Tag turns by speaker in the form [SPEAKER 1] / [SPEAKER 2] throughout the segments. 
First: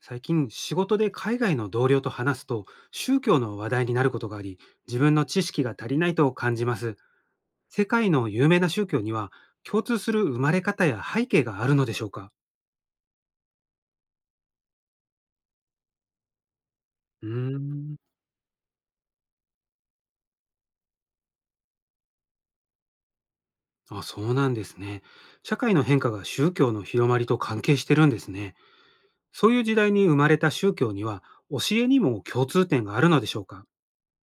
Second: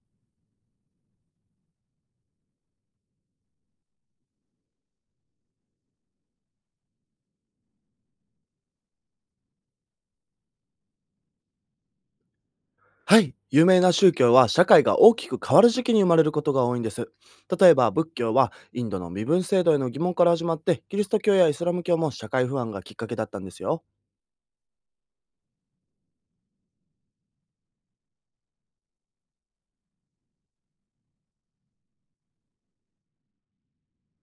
[SPEAKER 1] 最近仕事で海外の同僚と話すと、宗教の話題になることがあり、自分の知識が足りないと感じます。世界の有名な宗教には共通する生まれ方や背景があるのでしょうか？
[SPEAKER 2] はい。有名な宗教は社会が大きく変わる時期に生まれることが多いんです。
[SPEAKER 1] うー
[SPEAKER 2] 例えば
[SPEAKER 1] ん。
[SPEAKER 2] 仏教はインドの身分制度への疑問から始まって、キリスト教やイスラム教も社会不安がきっかけだったんですよ。
[SPEAKER 1] あ、そうなんですね。社会の変化が宗教の広まりと関係してるんですね。そういう時代に生まれた宗教には、教えにも共通点があるのでしょうか？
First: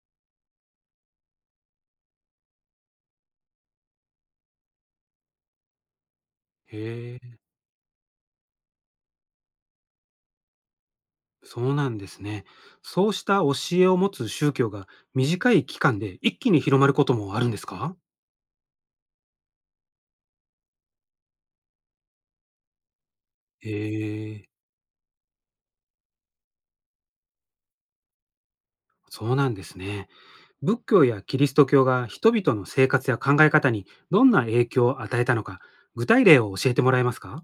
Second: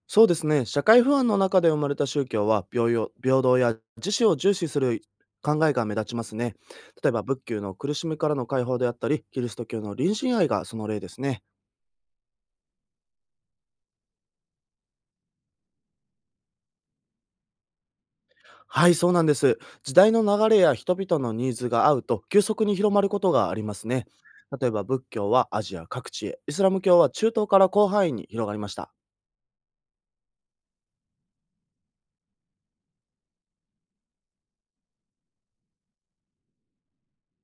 [SPEAKER 2] そうですね。社会不安の中で生まれた宗教は、平等や自死を重視する考えが目立ちますね。
[SPEAKER 1] へ
[SPEAKER 2] 例えば
[SPEAKER 1] え。
[SPEAKER 2] 仏教の苦しみからの解放であったり、キリスト教の隣人愛がその例ですね。
[SPEAKER 1] そうなんですね。そうした教えを持つ宗教が短い期間で一気に広まることもあるんですか？
[SPEAKER 2] はい、そうなんです。時代の流れや人々のニーズが合うと、急速に広まることがあり
[SPEAKER 1] へ
[SPEAKER 2] ますね。
[SPEAKER 1] え、
[SPEAKER 2] 例えば仏教はアジア各地へ、イスラム教は中東から広範囲に広がりました。
[SPEAKER 1] そうなんですね。仏教やキリスト教が人々の生活や考え方にどんな影響を与えたのか、具体例を教えてもらえますか？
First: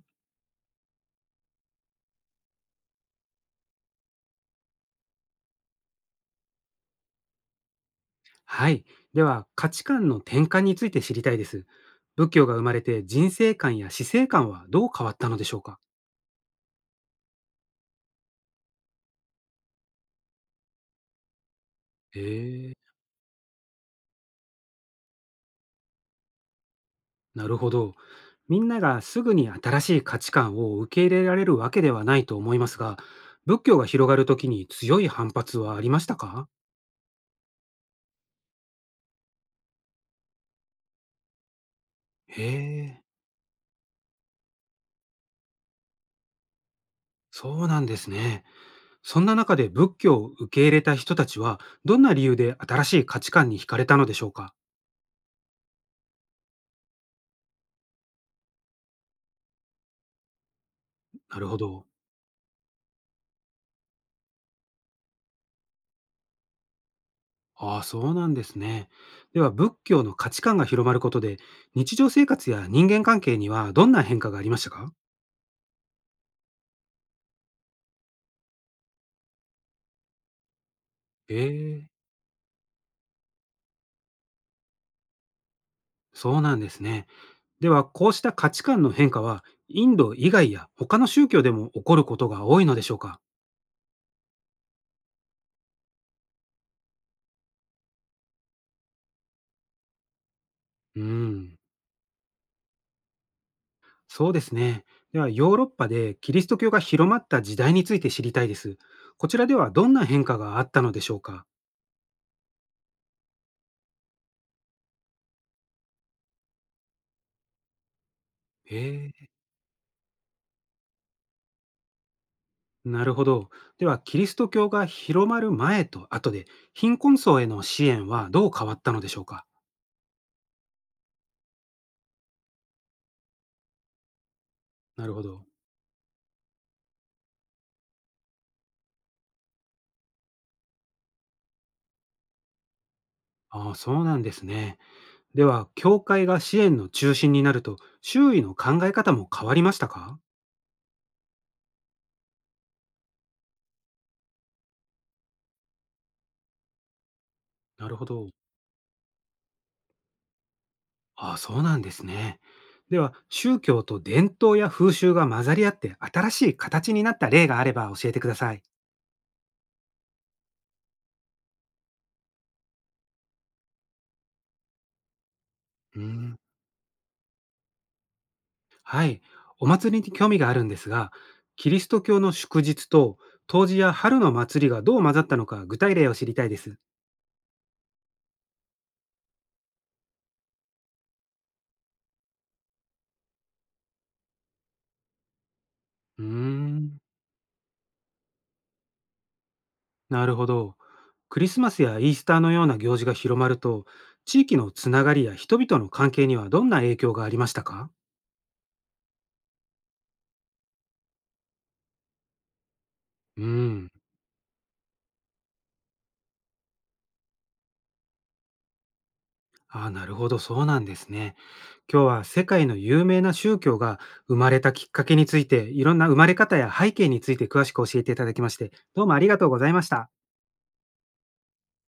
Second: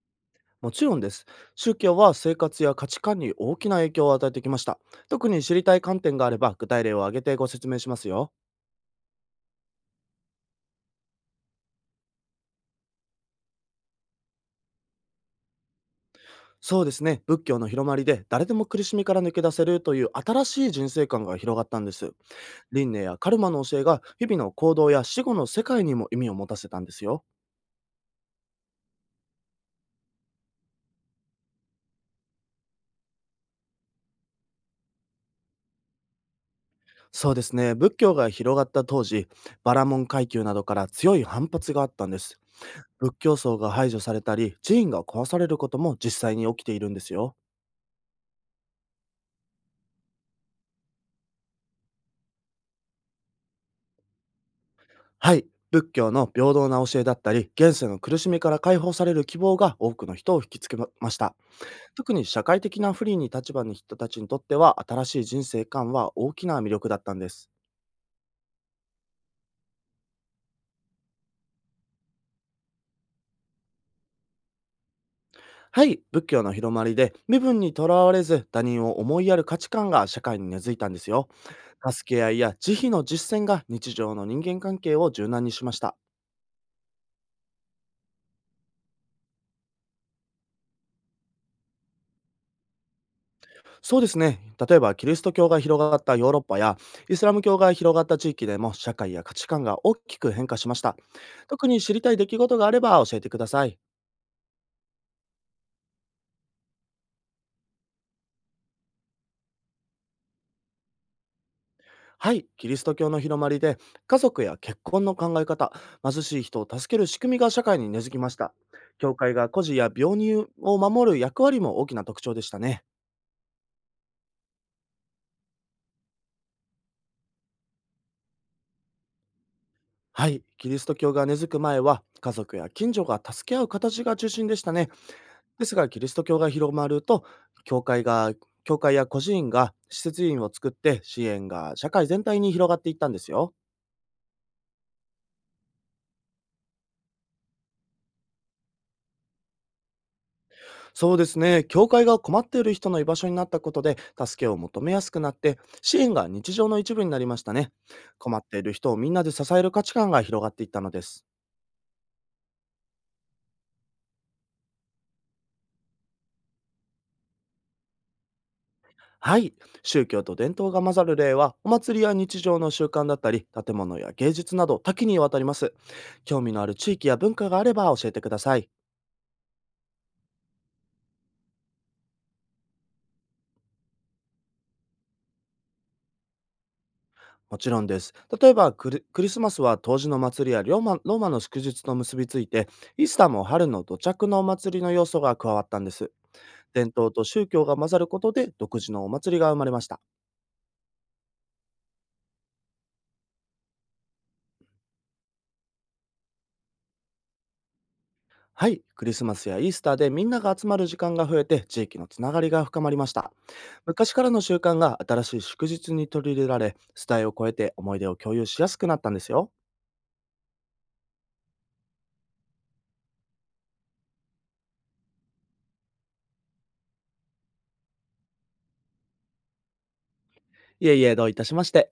[SPEAKER 2] もちろんです。宗教は生活や価値観に大きな影響を与えてきました。特に知りたい観点があれば、具体例を挙げてご説明しますよ。
[SPEAKER 1] はい。では、価値観の転換について知りたいです。仏教が生まれて人生観や死生観はどう変わったのでしょうか？
[SPEAKER 2] そうですね。仏教の広まりで、誰でも苦しみから抜け出せるという新しい人生観が広がったんです。
[SPEAKER 1] へえ、
[SPEAKER 2] 輪廻やカルマの教えが、日々の行動や死後の世界にも意味を持たせたんですよ。
[SPEAKER 1] なるほど。みんながすぐに新しい価値観を受け入れられるわけではないと思いますが、仏教が広がるときに強い反発はありましたか？
[SPEAKER 2] そうですね。仏教が広がった当時、バラモン階級などから強い反発があったんです。
[SPEAKER 1] へえ、
[SPEAKER 2] 仏教僧が排除されたり、寺院が壊されることも実際に起きているんですよ。
[SPEAKER 1] そうなんですね。そんな中で仏教を受け入れた人たちは、どんな理由で新しい価値観に惹かれたのでしょうか？
[SPEAKER 2] はい。仏教の平等な教えだったり、現世の苦しみから解放される希望が多くの人を引きつけまました。
[SPEAKER 1] なるほど。
[SPEAKER 2] 特に社会的な不利に立場に人たちにとっては、新しい人生観は大きな魅力だったんです。
[SPEAKER 1] ああ、そうなんですね。では、仏教の価値観が広まることで、日常生活や人間関係にはどんな変化がありましたか？
[SPEAKER 2] はい。仏教の広まりで、身分にとらわれず、他人を思いやる価値観が社会に根付いたんですよ。
[SPEAKER 1] へえ、
[SPEAKER 2] 助け合いや慈悲の実践が、日常の人間関係を柔軟にしました。
[SPEAKER 1] そうなんですね。では、こうした価値観の変化は、インド以外や他の宗教でも起こることが多いのでしょうか？
[SPEAKER 2] そうですね。例えば、キリスト教が広がったヨーロッパや、イスラム教が広がった地域でも、社会や価値観が大きく変化しました。
[SPEAKER 1] うーん、
[SPEAKER 2] 特に知りたい出来事があれば教えてください。
[SPEAKER 1] そうですね。では、ヨーロッパでキリスト教が広まった時代について知りたいです。こちらではどんな変化があったのでしょうか？
[SPEAKER 2] はい、キリスト教の広まりで、家族や結婚の考え方、貧しい人を助ける仕組みが社会に根付きました。
[SPEAKER 1] へ
[SPEAKER 2] 教
[SPEAKER 1] え、
[SPEAKER 2] 会が孤児や病人を守る役割も大きな特徴でしたね。
[SPEAKER 1] なるほど。では、キリスト教が広まる前と後で、貧困層への支援はどう変わったのでしょうか？
[SPEAKER 2] はい、キリスト教が根付く前は、家族や近所が助け合う形が中心でしたね。
[SPEAKER 1] なるほど。
[SPEAKER 2] ですがキリスト教が広まると、教会が教会や個人が施設員を作って、支援が社会全体に広がっていったんですよ。
[SPEAKER 1] ああ、そうなんですね。では、教会が支援の中心になると、周囲の考え方も変わりましたか？
[SPEAKER 2] そうですね。教会が困っている人の居場所になったことで、助けを求めやすくなって、支援が日常の一部になりましたね。
[SPEAKER 1] なるほど。
[SPEAKER 2] 困っている人をみんなで支える価値観が広がっていったのです。
[SPEAKER 1] ああ、そうなんですね。では、宗教と伝統や風習が混ざり合って新しい形になった例があれば教えてください。
[SPEAKER 2] はい。宗教と伝統が混ざる例は、お祭りや日常の習慣だったり、建物や芸術など多岐にわたります。
[SPEAKER 1] うーん、
[SPEAKER 2] 興味のある地域や文化があれば教えてください。
[SPEAKER 1] はい。お祭りに興味があるんですが、キリスト教の祝日と冬至や春の祭りがどう混ざったのか具体例を知りたいです。
[SPEAKER 2] もちろんです。例えばクリスマスは当時の祭りやローマの祝日と結びついて、イースターも春の土着のお祭りの要素が加わったんです。
[SPEAKER 1] うー
[SPEAKER 2] 伝
[SPEAKER 1] ん、
[SPEAKER 2] 統と宗教が混ざることで、独自のお祭りが生まれました。
[SPEAKER 1] なるほど。クリスマスやイースターのような行事が広まると、地域のつながりや人々の関係にはどんな影響がありましたか？
[SPEAKER 2] はい、クリスマスやイースターでみんなが集まる時間が増えて、地域のつながりが深まりました。
[SPEAKER 1] うん。
[SPEAKER 2] 昔からの習慣が新しい祝日に取り入れられ、世代を超えて思い出を共有しやすくなったんですよ。
[SPEAKER 1] ああ、なるほど、そうなんですね。今日は世界の有名な宗教が生まれたきっかけについて、いろんな生まれ方や背景について詳しく教えていただきまして、どうもありがとうございました。
[SPEAKER 2] いえいえ、どういたしまして。